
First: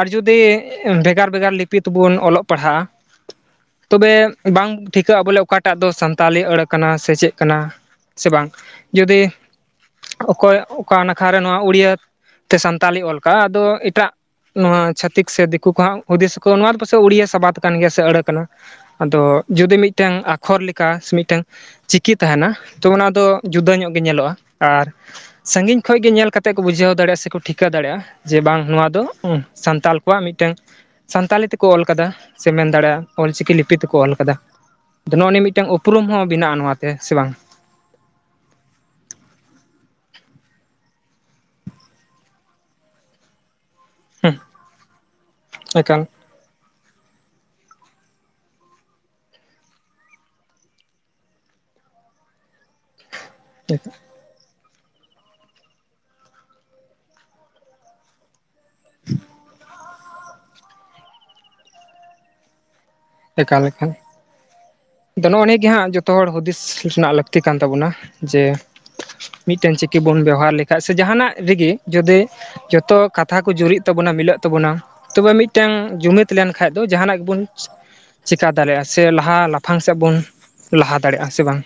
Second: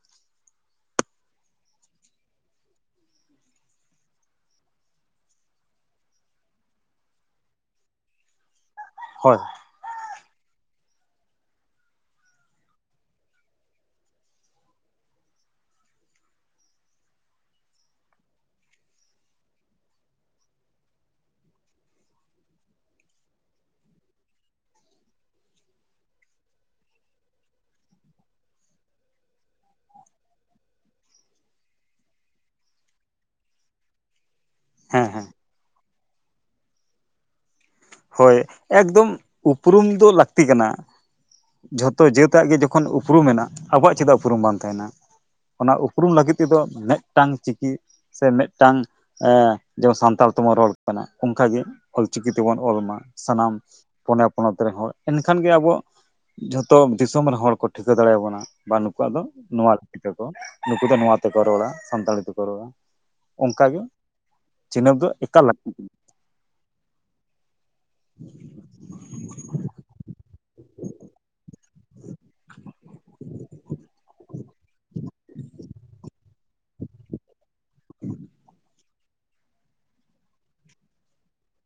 ᱟᱨ ᱡᱩᱫᱤ ᱵᱷᱮᱜᱟᱨ ᱵᱷᱮᱜᱟᱨ ᱞᱤᱯᱤ ᱛᱮᱵᱚᱱ ᱚᱞᱚᱜ ᱯᱟᱲᱦᱟᱜ-ᱟ ᱛᱚᱵᱮ ᱵᱟᱝ ᱴᱷᱤᱠᱟᱹᱜ-ᱟ ᱵᱚᱞᱮ ᱚᱠᱟᱴᱟᱜ ᱫᱚ ᱥᱟᱱᱛᱟᱞᱤ ᱟᱹᱲᱟᱹ ᱠᱟᱱᱟ ᱥᱮ ᱪᱮᱫ ᱠᱟᱱᱟ ᱥᱮ ᱵᱟᱝ ᱡᱩᱫᱤ
ᱦᱳᱭ
ᱚᱠᱚᱭ ᱚᱠᱟ ᱱᱟᱠᱷᱟᱨᱮ ᱱᱚᱣᱟ ᱩᱲᱤᱭᱟ ᱛᱮ ᱥᱟᱱᱛᱟᱞᱤ ᱚᱞ ᱠᱟᱜ-ᱟ ᱟᱫᱚ ᱮᱴᱟᱜ ᱱᱚᱣᱟ ᱪᱷᱟᱹᱛᱤᱠ ᱥᱮ ᱫᱤᱠᱩ ᱠᱚᱸᱦᱟᱜ ᱦᱩᱫᱤᱥ ᱠᱚ ᱱᱚᱣᱟ ᱫᱚ ᱯᱟᱥᱮᱡ ᱩᱲᱤᱭᱟᱹ ᱥᱟᱵᱟᱫ ᱠᱟᱱ ᱜᱮᱭᱟ ᱥᱮ ᱟᱹᱲᱟᱹ ᱠᱟᱱᱟ ᱟᱫᱚ ᱡᱩᱫᱤ ᱢᱤᱫᱴᱟᱝ ᱟᱠᱷᱚᱨ ᱞᱮᱠᱟ ᱢᱤᱫᱴᱟᱝ ᱪᱤᱠᱤ ᱛᱟᱦᱮᱸᱱᱟ ᱛᱚ ᱚᱱᱟ ᱫᱚ ᱡᱩᱫᱟᱹ ᱧᱚᱜ ᱜᱮ ᱧᱮᱞᱚᱜᱼᱟ ᱟᱨ ᱥᱟᱺᱜᱤᱧ ᱠᱷᱚᱱ ᱜᱮ ᱧᱮᱞ ᱠᱟᱛᱮᱫ ᱠᱚ ᱵᱩᱡᱷᱟᱹᱣ ᱫᱟᱲᱮᱭᱟᱜᱼᱟ ᱥᱮᱠᱚ ᱴᱷᱤᱠᱟᱹ ᱫᱟᱲᱮᱭᱟᱜᱼᱟ ᱡᱮ ᱵᱟᱝ ᱱᱚᱣᱟ ᱫᱚ ᱥᱟᱱᱛᱟᱲ ᱠᱚᱣᱟᱜ ᱢᱤᱫᱴᱟᱝ ᱥᱟᱱᱛᱟᱞᱤ ᱛᱮᱠᱚ ᱚᱞ ᱟᱠᱟᱫᱟ ᱥᱮ ᱢᱮᱱ ᱫᱟᱲᱮᱭᱟᱜᱼᱟ ᱚᱞ ᱪᱤᱠᱤ ᱞᱤᱯᱤ ᱛᱮᱠᱚ ᱚᱞ ᱟᱠᱟᱫᱟ
ᱦᱮᱸ
ᱟᱫᱚ
ᱦᱮᱸ
ᱱᱚᱜᱼᱚ ᱱᱤᱭᱟᱹ ᱢᱤᱫᱴᱟᱝ ᱩᱯᱨᱩᱢ ᱦᱚᱸ ᱵᱮᱱᱟᱜᱼᱟ ᱱᱚᱣᱟᱛᱮ ᱥᱮ ᱵᱟᱝ
ᱦᱳᱭ ᱮᱠᱫᱚᱢ ᱩᱯᱨᱩᱢ ᱫᱚ ᱞᱟᱹᱠᱛᱤ ᱠᱟᱱᱟ ᱡᱷᱚᱛᱚ ᱡᱟᱹᱛᱟᱜ ᱜᱮ ᱡᱚᱠᱷᱚᱱ ᱩᱯᱨᱩᱢ ᱢᱮᱱᱟᱜ ᱟᱵᱚᱣᱟᱜ ᱪᱮᱫᱟᱜ
ᱦᱮᱸ
ᱩᱯᱨᱩᱢ ᱵᱟᱝ ᱛᱟᱦᱮᱱᱟ ᱚᱱᱟ
ᱮᱠᱟᱞ
ᱩᱯᱨᱩᱢ ᱞᱟᱹᱜᱤᱫ ᱛᱮᱫᱚ ᱢᱤᱫᱴᱟᱝ ᱪᱤᱠᱤ ᱥᱮ ᱢᱤᱫᱴᱟᱝ ᱡᱮᱢᱚᱱ ᱥᱟᱱᱛᱟᱲ ᱛᱮᱵᱚᱱ ᱨᱚᱲ ᱠᱟᱱᱟ ᱚᱱᱠᱟ ᱜᱮ ᱚᱞᱪᱤᱠᱤ ᱛᱮᱵᱚᱱ ᱚᱞ ᱢᱟ ᱥᱟᱱᱟᱢ ᱯᱚᱱᱚᱛ ᱨᱮᱱ ᱦᱚᱲ ᱮᱱᱠᱷᱟᱱ ᱜᱮ ᱟᱵᱚᱣᱟᱜ ᱡᱷᱚᱛᱚ ᱫᱤᱥᱚᱢ ᱨᱮᱱ ᱦᱚᱲ ᱠᱚ ᱴᱷᱤᱠᱟᱹ ᱫᱟᱲᱮᱭᱟᱵᱚᱱᱟ ᱵᱟᱹᱱᱩ ᱠᱚᱣᱟᱜ ᱟᱫᱚ ᱱᱚᱣᱟ ᱛᱮᱠᱚ ᱱᱩᱠᱩ ᱫᱚ ᱱᱚᱣᱟ ᱛᱮᱠᱚ ᱨᱚᱲᱟ ᱥᱟᱱᱛᱟᱲᱤ ᱛᱮᱠᱚ ᱨᱚᱲᱟ
ᱮᱠᱟᱞ
ᱚᱱᱠᱟ ᱜᱮ
ᱮᱠᱟᱞ
ᱪᱤᱱᱦᱟᱹᱯ ᱫᱚ
ᱟᱫᱚ
ᱮᱠᱟᱞ
ᱱᱚᱜᱼᱚ ᱱᱤᱭᱟᱹ ᱜᱮ
ᱞᱟᱹᱠᱛᱤ ᱠᱟᱱᱟ
ᱦᱟᱸᱜ ᱡᱚᱛᱚ ᱦᱚᱲ ᱦᱩᱫᱤᱥ ᱨᱮᱱᱟᱜ ᱞᱟᱹᱠᱛᱤ ᱠᱟᱱ ᱛᱟᱵᱚᱱᱟ ᱡᱮ ᱢᱤᱫ ᱴᱟᱝ ᱪᱤᱠᱤ ᱵᱚᱱ ᱵᱮᱵᱚᱦᱟᱨ ᱞᱮ ᱥᱮ ᱡᱟᱦᱟ ᱱᱟᱜ ᱨᱮᱜᱮ ᱡᱩᱫᱤ ᱡᱚᱛᱚ ᱠᱟᱛᱷᱟ ᱠᱚ ᱡᱩᱨᱤᱜ ᱛᱟᱵᱚᱱᱟ ᱢᱤᱞᱟᱹᱜ ᱛᱟᱵᱚᱱᱟ ᱛᱚᱵᱮ ᱢᱤᱫᱴᱟᱝ ᱡᱩᱢᱤᱫ ᱞᱮᱱᱠᱷᱟᱱ ᱫᱚ ᱡᱟᱦᱟᱱᱟᱜ ᱜᱮᱵᱚᱱ ᱪᱮᱠᱟ ᱫᱟᱲᱮᱭᱟᱜᱼᱟ ᱥᱮ ᱞᱟᱦᱟ ᱞᱟᱯᱷᱟᱝ ᱥᱮᱫ ᱵᱚᱱ ᱞᱟᱦᱟ ᱫᱟᱲᱮᱭᱟᱜᱼᱟ ᱥᱮ ᱵᱟᱝ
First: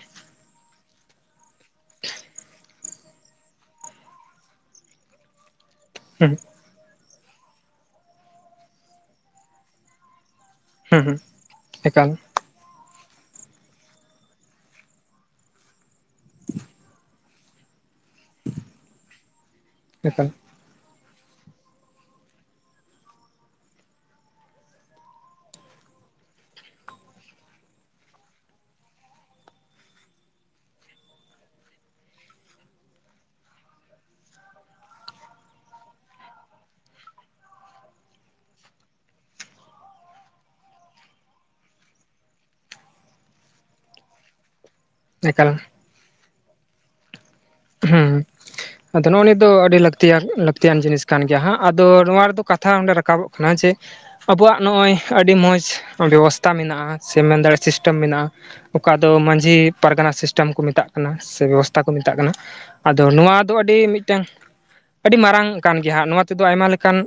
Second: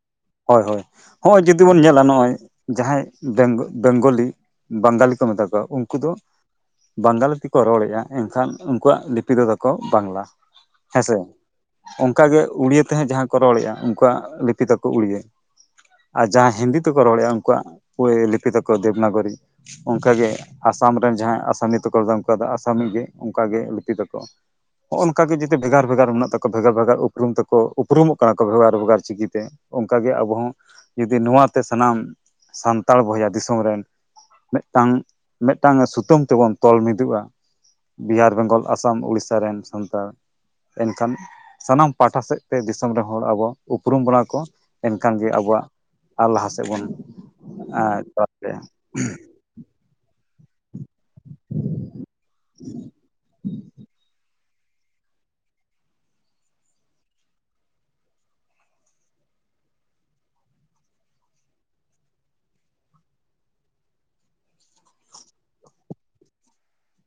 ᱦᱳᱭ ᱦᱳᱭ ᱦᱚᱸᱜᱼᱚᱭ ᱡᱩᱫᱤ ᱵᱚᱱ ᱧᱮᱞᱟ ᱱᱚᱜᱼᱚᱭ ᱡᱟᱦᱟᱸᱭ ᱵᱮᱝᱜ ᱵᱮᱝᱜᱚᱞᱤ ᱵᱟᱝᱜᱟᱞᱤ ᱠᱚ ᱢᱮᱛᱟ ᱠᱚᱣᱟ ᱩᱱᱠᱩ ᱩᱱᱠᱩ ᱫᱚ
ᱦᱩᱸ
ᱵᱟᱝᱜᱟᱞᱤ ᱛᱮᱠᱚ ᱨᱚᱲᱮᱫᱼᱟ ᱮᱱᱠᱷᱟᱱ ᱩᱱᱠᱩᱣᱟᱜ ᱞᱤᱯᱤ ᱫᱚ ᱛᱟᱠᱚ ᱵᱟᱝᱞᱟ
ᱦᱩᱸ
ᱦᱮᱸᱥᱮ
ᱦᱩᱸ ᱮᱠᱟᱞ
ᱚᱱᱠᱟᱜᱮ ᱩᱲᱤᱭᱟᱹ ᱛᱮᱦᱚᱸ ᱡᱟᱦᱟᱸ ᱠᱚ ᱨᱚᱲᱮᱫᱼᱟ ᱩᱱᱠᱩᱣᱟᱜ ᱞᱤᱯᱤ ᱛᱟᱠᱚ ᱩᱲᱤᱭᱟᱹ ᱟᱨ ᱡᱟᱦᱟᱸ ᱦᱤᱱᱫᱤ ᱛᱮᱠᱚ ᱨᱚᱲᱮᱜᱼᱟ ᱩᱱᱠᱩᱣᱟᱜ ᱞᱤᱯᱤ ᱛᱟᱠᱚ ᱫᱮᱵᱽᱱᱟᱜᱚᱨᱤ
ᱮᱠᱟᱞ
ᱚᱱᱠᱟᱜᱮ ᱟᱥᱟᱢ ᱨᱮᱱ ᱡᱟᱦᱟᱸᱭ ᱟᱥᱟᱢᱤ ᱛᱮᱠᱚ ᱨᱚᱲᱮᱫᱼᱟ ᱟᱥᱟᱢᱤ ᱜᱮ ᱚᱱᱠᱟᱜᱮ ᱞᱤᱯᱤ ᱛᱟᱠᱚ ᱦᱚᱜᱼᱚ ᱱᱚᱝᱠᱟ ᱜᱮ ᱡᱫᱤ ᱵᱷᱮᱜᱟᱨ ᱵᱷᱮᱜᱟᱨ ᱚᱱᱠᱟ ᱜᱮ ᱡᱮᱛᱮ ᱵᱷᱮᱜᱟᱨᱼᱵᱷᱮᱜᱟᱨ ᱢᱮᱱᱟᱜ ᱛᱟᱠᱚ ᱵᱷᱮᱜᱟᱨᱼᱵᱷᱮᱜᱟᱨ ᱩᱯᱨᱩᱢ ᱛᱮᱠᱚ ᱩᱯᱨᱩᱢᱚᱜ ᱠᱟᱱᱟ ᱠᱚ ᱵᱷᱮᱜᱟᱨᱼᱵᱷᱮᱜᱟᱨ ᱪᱤᱠᱤ ᱛᱮ ᱚᱱᱠᱟᱜᱮ ᱟᱵᱚ ᱦᱚᱸ ᱡᱩᱫᱤ ᱱᱚᱣᱟᱛᱮ ᱥᱟᱱᱟᱢ ᱥᱟᱱᱛᱟᱲ ᱵᱚᱭᱦᱟ ᱫᱤᱥᱚᱢ ᱨᱮᱱ ᱢᱤᱫᱴᱟᱝ ᱢᱤᱫᱴᱟᱝ ᱥᱩᱛᱟᱹᱢ ᱛᱮᱵᱚᱱ ᱛᱚᱞ ᱢᱤᱫᱚᱜᱼᱟ ᱵᱤᱦᱟᱨ ᱵᱮᱝᱜᱚᱞ ᱟᱥᱟᱢ ᱩᱲᱤᱥᱥᱟ ᱨᱮᱱ ᱥᱟᱱᱛᱟᱲ ᱮᱱᱠᱷᱟᱱ ᱥᱟᱱᱟᱢ ᱯᱟᱦᱴᱟ ᱥᱮᱫᱛᱮ ᱫᱤᱥᱚᱢ ᱨᱮᱱ ᱦᱚᱲ ᱟᱵᱚ ᱩᱯᱨᱩᱢ ᱵᱚᱱᱟ ᱠᱚ ᱮᱱᱠᱷᱟᱱ ᱜᱮ
ᱮᱠᱟᱞ
ᱟᱵᱚᱣᱟᱜ ᱟᱨ ᱞᱟᱦᱟ ᱥᱮᱫ ᱵᱚᱱ
ᱦᱩᱸ
*unintelligible*
ᱟᱫᱚ ᱱᱚᱜᱼᱚ ᱱᱤᱭᱟᱹ ᱫᱚ ᱟᱹᱰᱤ ᱞᱟᱹᱠᱛᱤᱭᱟ ᱞᱟᱹᱠᱛᱤᱭᱟᱱ ᱡᱤᱱᱤᱥ ᱠᱟᱱ ᱜᱮᱭᱟ ᱱᱟᱜ ᱟᱫᱚ ᱱᱚᱣᱟ ᱨᱮᱫᱚ ᱠᱟᱛᱷᱟ ᱚᱸᱰᱮ ᱨᱟᱠᱟᱵᱚᱜ ᱠᱟᱱᱟ ᱡᱮ ᱟᱵᱚᱣᱟᱜ ᱱᱚᱜᱼᱚᱭ ᱟᱹᱰᱤ ᱢᱚᱡᱽ ᱵᱮᱵᱚᱥᱛᱷᱟ ᱢᱮᱱᱟᱜᱼᱟ ᱥᱮ ᱢᱮᱱ ᱫᱟᱲᱮᱭᱟᱜ ᱥᱤᱥᱴᱮᱢ ᱢᱮᱱᱟᱜᱼᱟ ᱚᱠᱟ ᱫᱚ ᱢᱟᱺᱡᱷᱤ ᱯᱟᱨᱜᱟᱱᱟ ᱥᱤᱥᱴᱮᱢ ᱠᱚ ᱢᱮᱛᱟᱜ ᱠᱟᱱᱟ ᱥᱮ ᱵᱮᱵᱚᱥᱛᱷᱟ ᱠᱚ ᱢᱮᱛᱟᱜ ᱠᱟᱱᱟ ᱟᱫᱚ ᱱᱚᱣᱟ ᱫᱚ ᱟᱹᱰᱤ ᱢᱤᱫᱴᱟᱝ ᱟᱹᱰᱤ ᱢᱟᱨᱟᱝ ᱠᱟᱱ ᱜᱮᱭᱟ ᱦᱟᱸᱜ ᱱᱚᱣᱟ ᱛᱮᱫᱚ ᱟᱭᱢᱟ ᱞᱮᱠᱟᱱ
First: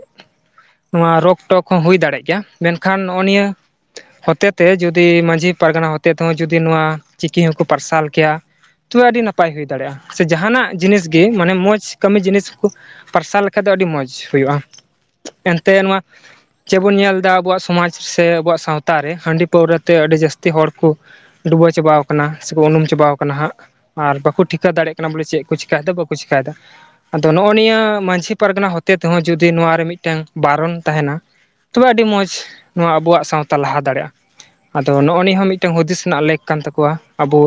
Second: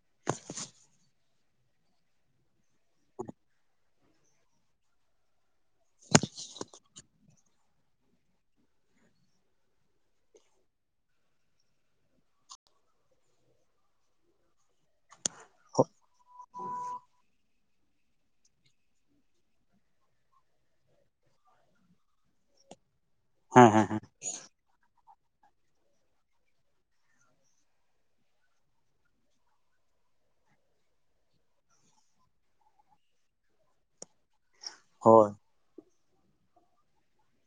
ᱱᱚᱣᱟ ᱨᱳᱜᱽ ᱴᱚᱜ ᱦᱚᱸ ᱦᱩᱭ ᱫᱟᱲᱮᱜ ᱜᱮᱭᱟ ᱢᱮᱱᱠᱷᱟᱱ ᱱᱚᱜᱼᱚᱭ ᱱᱤᱭᱟᱹ ᱦᱚᱛᱮ ᱛᱮ ᱡᱩᱫᱤ ᱢᱟᱺᱡᱷᱤ ᱯᱟᱨᱜᱟᱱᱟ ᱦᱚᱛᱮ ᱛᱮᱦᱚᱸ ᱡᱩᱫᱤ ᱱᱚᱣᱟ ᱪᱤᱠᱤ ᱦᱚᱸᱠᱚ ᱯᱟᱨᱥᱟᱞ ᱠᱮᱭᱟ ᱛᱚᱵᱮ ᱟᱹᱰᱤ ᱱᱟᱯᱟᱭ ᱦᱩᱭ ᱫᱟᱲᱮᱭᱟᱜᱼᱟ ᱥᱮ ᱡᱟᱦᱟᱸᱱᱟᱜ ᱡᱤᱱᱤᱥ ᱜᱮ ᱢᱟᱱᱮ ᱢᱚᱡᱽ ᱠᱟᱹᱢᱤ ᱡᱤᱱᱤᱥ ᱠᱚ ᱯᱟᱨᱥᱟᱞ ᱞᱮᱠᱷᱟᱡ ᱫᱚ ᱟᱹᱰᱤ ᱢᱚᱸᱡᱽ ᱦᱩᱭᱩᱜᱼᱟ ᱮᱱᱛᱮ ᱱᱚᱣᱟ ᱪᱮᱫ ᱵᱚᱱ ᱧᱮᱞ ᱮᱫᱟ ᱟᱵᱚᱣᱟᱜ ᱥᱚᱢᱟᱡᱽ ᱥᱮ ᱟᱵᱚᱣᱟᱜ ᱥᱟᱶᱛᱟ ᱨᱮ ᱦᱟᱺᱰᱤ ᱯᱟᱹᱣᱨᱟᱹ ᱛᱮ ᱟᱹᱰᱤ ᱡᱟᱹᱥᱛᱤ ᱦᱚᱲ ᱠᱚ ᱰᱩᱵᱟᱹᱣ ᱪᱟᱵᱟᱣ ᱟᱠᱟᱱᱟ ᱥᱮᱠᱚ ᱩᱱᱩᱢ ᱪᱟᱵᱟᱣ ᱟᱠᱟᱱᱟ ᱦᱟᱸᱜ
ᱦᱮᱸ ᱦᱮᱸ ᱦᱮᱸ
ᱟᱨ ᱵᱟᱠᱚ ᱴᱷᱤᱠᱟᱹ ᱫᱟᱲᱮᱭᱟᱜ ᱠᱟᱱᱟ ᱠᱟᱱᱟ ᱵᱚᱞᱮ ᱪᱮᱫ ᱠᱚ ᱪᱤᱠᱟᱭᱮᱫᱟ ᱵᱟᱠᱚ ᱪᱤᱠᱟᱭᱮᱫᱟ ᱟᱫᱚ ᱱᱚᱜᱼᱚ ᱱᱤᱭᱟᱹ ᱢᱟᱺᱡᱷᱤ ᱯᱟᱨᱜᱟᱱᱟ ᱦᱚᱛᱮ ᱛᱮᱦᱚᱸ ᱡᱩᱫᱤ ᱱᱚᱣᱟ ᱨᱮ ᱢᱤᱫᱴᱟᱝ ᱵᱟᱨᱚᱱ ᱛᱟᱦᱮᱸᱱᱟ ᱛᱚᱵᱮ ᱟᱹᱰᱤ ᱢᱚᱸᱡ ᱱᱚᱣᱟ ᱟᱵᱩᱣᱟᱜ ᱥᱟᱶᱛᱟ ᱞᱟᱦᱟ ᱫᱟᱲᱮᱭᱟᱜᱼᱟ ᱟᱫᱚ ᱱᱚᱜ
ᱦᱳᱭ
ᱱᱤᱭᱟᱹ ᱦᱚᱸ ᱢᱤᱫᱴᱮᱱ ᱦᱩᱫᱤᱥ ᱨᱮᱱᱟᱜ ᱞᱮᱠ ᱠᱟᱱ ᱛᱟᱠᱚᱣᱟ ᱟᱵᱚ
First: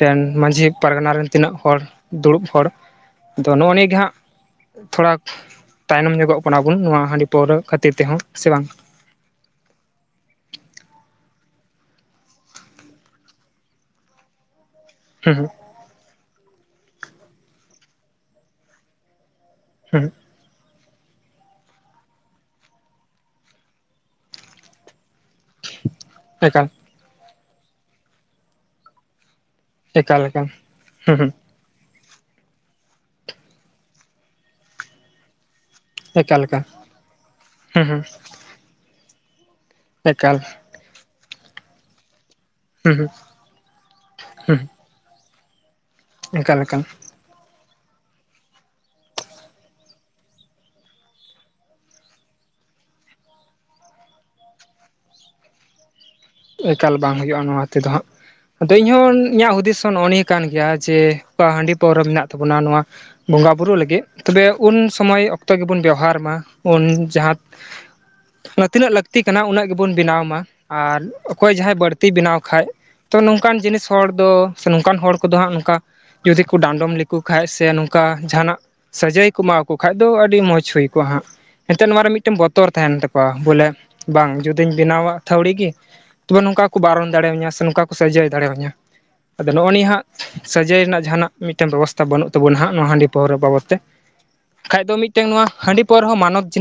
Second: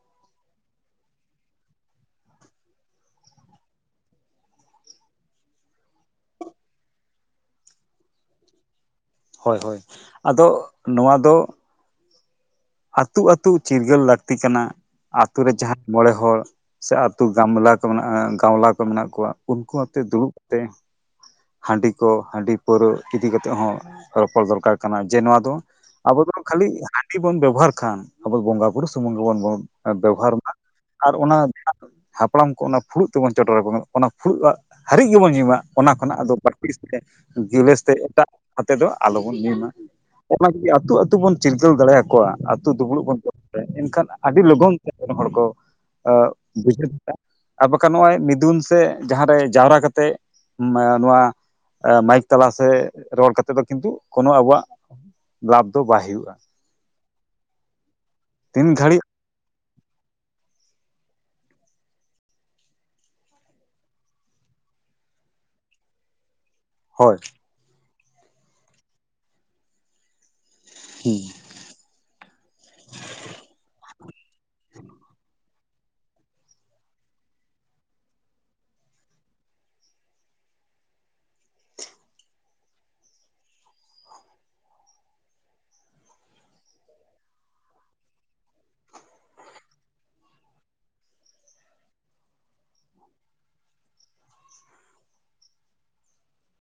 ᱨᱮᱱ ᱢᱟᱺᱡᱷᱤ ᱯᱟᱨᱜᱟᱱᱟ ᱨᱮᱱ ᱛᱤᱱᱟᱹᱜ ᱦᱚᱲ ᱫᱩᱲᱩᱵ ᱦᱚᱲ ᱟᱫᱚ ᱱᱚᱜᱼᱚ ᱱᱤᱭᱟᱹ ᱜᱮ ᱦᱟᱸᱜ ᱛᱷᱚᱲᱟ ᱛᱟᱭᱱᱚᱢ ᱧᱚᱜᱚᱜ ᱠᱟᱱᱟ ᱵᱚᱱ ᱱᱚᱣᱟ ᱦᱟᱺᱰᱤ ᱯᱟᱹᱣᱨᱟᱹ ᱠᱷᱟᱹᱛᱤᱨ ᱛᱮᱦᱚᱸ ᱥᱮ ᱵᱟᱝ
ᱦᱳᱭ ᱦᱳᱭ ᱟᱫᱚ ᱱᱚᱣᱟ ᱫᱚ ᱟᱹᱛᱩ ᱟᱹᱛᱩ ᱪᱤᱨᱜᱟᱹᱞ ᱞᱟᱹᱠᱛᱤ ᱠᱟᱱᱟ
ᱦᱩᱸ
ᱟᱛᱳ
ᱦᱩᱸ
ᱨᱮ ᱡᱟᱦᱟᱸ ᱢᱚᱬᱮ ᱦᱚᱲ ᱥᱮ ᱟᱹᱛᱩ ᱜᱟᱢᱞᱟ ᱠᱚ ᱢᱮᱱᱟᱜᱼᱟ ᱜᱟᱶᱞᱟ ᱠᱚ ᱢᱮᱱᱟᱜ ᱠᱚᱣᱟ ᱩᱱᱠᱩ ᱟᱛᱮ
ᱦᱩᱸ
ᱫᱩᱲᱩᱵ ᱛᱮ ᱦᱟᱺᱰᱤ ᱠᱚ ᱦᱟᱺᱰᱤ ᱯᱟᱹᱣᱨᱟᱹ ᱤᱫᱤ ᱠᱟᱛᱮ ᱦᱚᱸ ᱨᱚᱯᱚᱲ ᱫᱚᱨᱠᱟᱨ ᱠᱟᱱᱟ ᱡᱮ ᱱᱚᱣᱟ ᱫᱚ ᱟᱵᱚ ᱫᱚ ᱠᱷᱟᱹᱞᱤ
ᱮᱠᱟᱞ
ᱦᱟᱺᱰᱤ ᱵᱚᱱ ᱵᱮᱵᱚᱦᱟᱨ ᱠᱷᱟᱱ ᱟᱵᱚ ᱵᱚᱸᱜᱟ ᱵᱩᱨᱩ ᱥᱩᱢᱩᱝ ᱜᱮᱵᱚᱱ *unintelligible*
ᱮᱠᱟᱞ
ᱵᱮᱣᱦᱟᱨ
ᱮᱠᱟᱞ
ᱢᱟ ᱟᱨ
ᱦᱩᱸ ᱦᱩᱸ
ᱚᱱᱟ ᱦᱟᱯᱲᱟᱢ ᱠᱚ ᱚᱱᱟ ᱯᱷᱩᱲᱩᱜ ᱛᱮᱵᱚᱱ ᱪᱚᱰᱚᱨ ᱟᱠᱚᱢᱟ ᱚᱱᱟ ᱯᱷᱩᱲᱩᱜ ᱫᱟᱜ ᱦᱟᱹᱨᱤᱡ ᱜᱮᱵᱚᱱ ᱧᱩᱢᱟ᱾ ᱚᱱᱟ ᱠᱷᱚᱱᱟᱜ ᱟᱫᱚ
ᱮᱠᱟᱞ ᱮᱠᱟᱞ
*unintelligible* ᱛᱮ ᱜᱮᱤᱞᱮᱥ
ᱦᱩᱸ
ᱛᱮ
ᱦᱩᱸ
ᱮᱴᱟᱜ ᱠᱟᱛᱮᱫ ᱫᱚ ᱟᱞᱚᱵᱚᱱ ᱧᱩᱢᱟ
ᱮᱠᱟᱞ
ᱚᱱᱟ ᱡᱩᱫᱤ ᱟᱛᱩ ᱟᱛᱩ ᱵᱚᱱ ᱪᱤᱨᱜᱟᱹᱣ ᱫᱟᱲᱮᱭᱟᱠᱚᱣᱟ
ᱦᱩᱸ ᱦᱩᱸ ᱦᱩᱸ ᱮᱠᱟᱞ ᱮᱠᱟᱞ
*unintelligible* ᱟᱨ ᱵᱟᱠᱷᱟᱱ ᱱᱚᱜᱼᱚᱭ ᱢᱤᱫᱩᱱ ᱥᱮ ᱡᱟᱦᱟᱸᱨᱮ ᱡᱟᱣᱨᱟ ᱠᱟᱛᱮᱜ ᱱᱚᱣᱟ ᱢᱟᱭᱤᱠ ᱛᱟᱞᱟ ᱥᱮ ᱨᱚᱲ ᱠᱟᱛᱮᱜ ᱫᱚ ᱠᱤᱱᱛᱩ ᱠᱳᱱᱚ ᱟᱵᱚᱣᱟᱜ ᱞᱟᱵᱷ ᱫᱚ ᱵᱟᱭ ᱦᱩᱭᱩᱜᱼᱟ
ᱮᱠᱟᱞ ᱵᱟᱝ ᱦᱩᱭᱩᱜᱼᱟ ᱱᱚᱣᱟ ᱛᱮᱫᱚ ᱦᱟᱸᱜ
ᱛᱤᱱ
ᱟᱫᱚ ᱤᱧ
ᱜᱷᱟᱹᱲᱤᱡ
ᱦᱚᱸ ᱤᱧᱟᱹᱜ ᱦᱩᱫᱤᱥ ᱦᱚᱸ ᱱᱚᱜᱼ ᱱ ᱠᱟᱱ ᱜᱮᱭᱟ ᱡᱮ ᱚᱠᱟ ᱦᱟᱺᱰᱤ ᱯᱟᱹᱣᱨᱟᱹ ᱢᱮᱱᱟᱜ ᱛᱟᱵᱚᱱᱟ ᱱᱚᱣᱟ ᱵᱚᱸᱜᱟ ᱵᱩᱨᱩ ᱞᱟᱹᱜᱤᱫ ᱛᱚᱵᱮ ᱩᱱ ᱥᱚᱢᱚᱭ ᱚᱠᱛᱚ ᱜᱮᱵᱚᱱ ᱵᱮᱣᱦᱟᱨ ᱢᱟ᱾ ᱩᱱ
ᱦᱳᱭ
ᱡᱟᱦᱟᱸ ᱛᱤᱱᱟᱹᱜ ᱞᱟᱹᱠᱛᱤ ᱠᱟᱱᱟ ᱩᱱᱟᱹᱜ ᱜᱮᱵᱚᱱ ᱵᱮᱱᱟᱣ ᱢᱟ ᱟᱨ
ᱦᱮᱸ
ᱚᱠᱚᱭ ᱡᱟᱦᱟᱸᱭ ᱵᱟᱹᱲᱛᱤᱭ ᱵᱮᱱᱟᱣ ᱠᱷᱟᱡ ᱛᱚ ᱱᱚᱝᱠᱟᱱ ᱡᱤᱱᱤᱥ ᱦᱚᱲ ᱫᱚ ᱥᱮ ᱱᱚᱝᱠᱟᱱ ᱦᱚᱲ ᱠᱚᱫᱚ ᱦᱟᱸᱜ ᱱᱚᱝᱠᱟ ᱡᱩᱫᱤ ᱠᱩ ᱰᱟᱸᱰᱚᱢ ᱞᱮᱠᱚ ᱠᱷᱟᱱ ᱥᱮ ᱱᱚᱝᱠᱟ ᱡᱟᱦᱟᱱᱟᱜ ᱥᱟᱹᱡᱟᱹᱭ ᱠᱚ ᱮᱢᱟᱠᱚᱣᱟ ᱠᱷᱟᱡ ᱫᱚ ᱟᱹᱰᱤ ᱢᱚᱸᱡᱽ ᱦᱩᱭ ᱠᱚᱜᱼᱟ ᱦᱟᱸᱜ᱾ ᱮᱱᱛᱮ ᱱᱚᱣᱟ ᱨᱮ ᱢᱤᱫᱴᱮᱱ ᱵᱚᱛᱚᱨ ᱛᱟᱦᱮᱱ ᱛᱟᱠᱚᱣᱟ ᱵᱚᱞᱮ ᱵᱟᱝ ᱡᱩᱫᱤᱧ ᱵᱮᱱᱟᱣᱟ ᱛᱷᱲᱤ ᱜᱮ᱾ ᱛᱚᱵᱮ ᱱᱚᱝᱠᱟ ᱠᱚ ᱵᱟᱨᱚᱱ ᱫᱟᱲᱮᱣᱟᱹᱧᱟ ᱥᱮ ᱱᱚᱝᱠᱟ ᱠᱚ ᱥᱡᱟᱹᱭ ᱫᱟᱲᱮᱟᱹᱧᱟ᱾ ᱟᱫᱚ ᱱᱚᱜᱼᱚᱭ ᱱᱤᱭᱟᱹ ᱦᱟᱸᱜ ᱥᱟᱨᱡᱟᱹᱭ ᱨᱮᱱᱟᱜ ᱡᱟᱦᱟᱱᱟᱜ ᱢᱤᱫᱴᱟᱝ ᱵᱮᱵᱚᱥᱛᱷᱟ ᱵᱟᱹᱱᱩᱜ ᱛᱟᱵᱚᱱᱟ ᱦᱟᱸᱜ ᱱᱚᱣᱟ ᱦᱟᱺᱰᱤ ᱯᱟᱹᱣᱨᱟᱹ ᱵᱟᱵᱚᱛ ᱛᱮ ᱠᱷᱟᱡ ᱫᱚ ᱢᱤᱫᱴᱟᱝ ᱱᱚᱣᱟ ᱦᱟᱺᱰᱤ ᱯᱟ. ᱣᱨᱟᱹ ᱦᱚᱸ ᱢᱟᱱᱚᱛ ᱡᱤᱱᱤ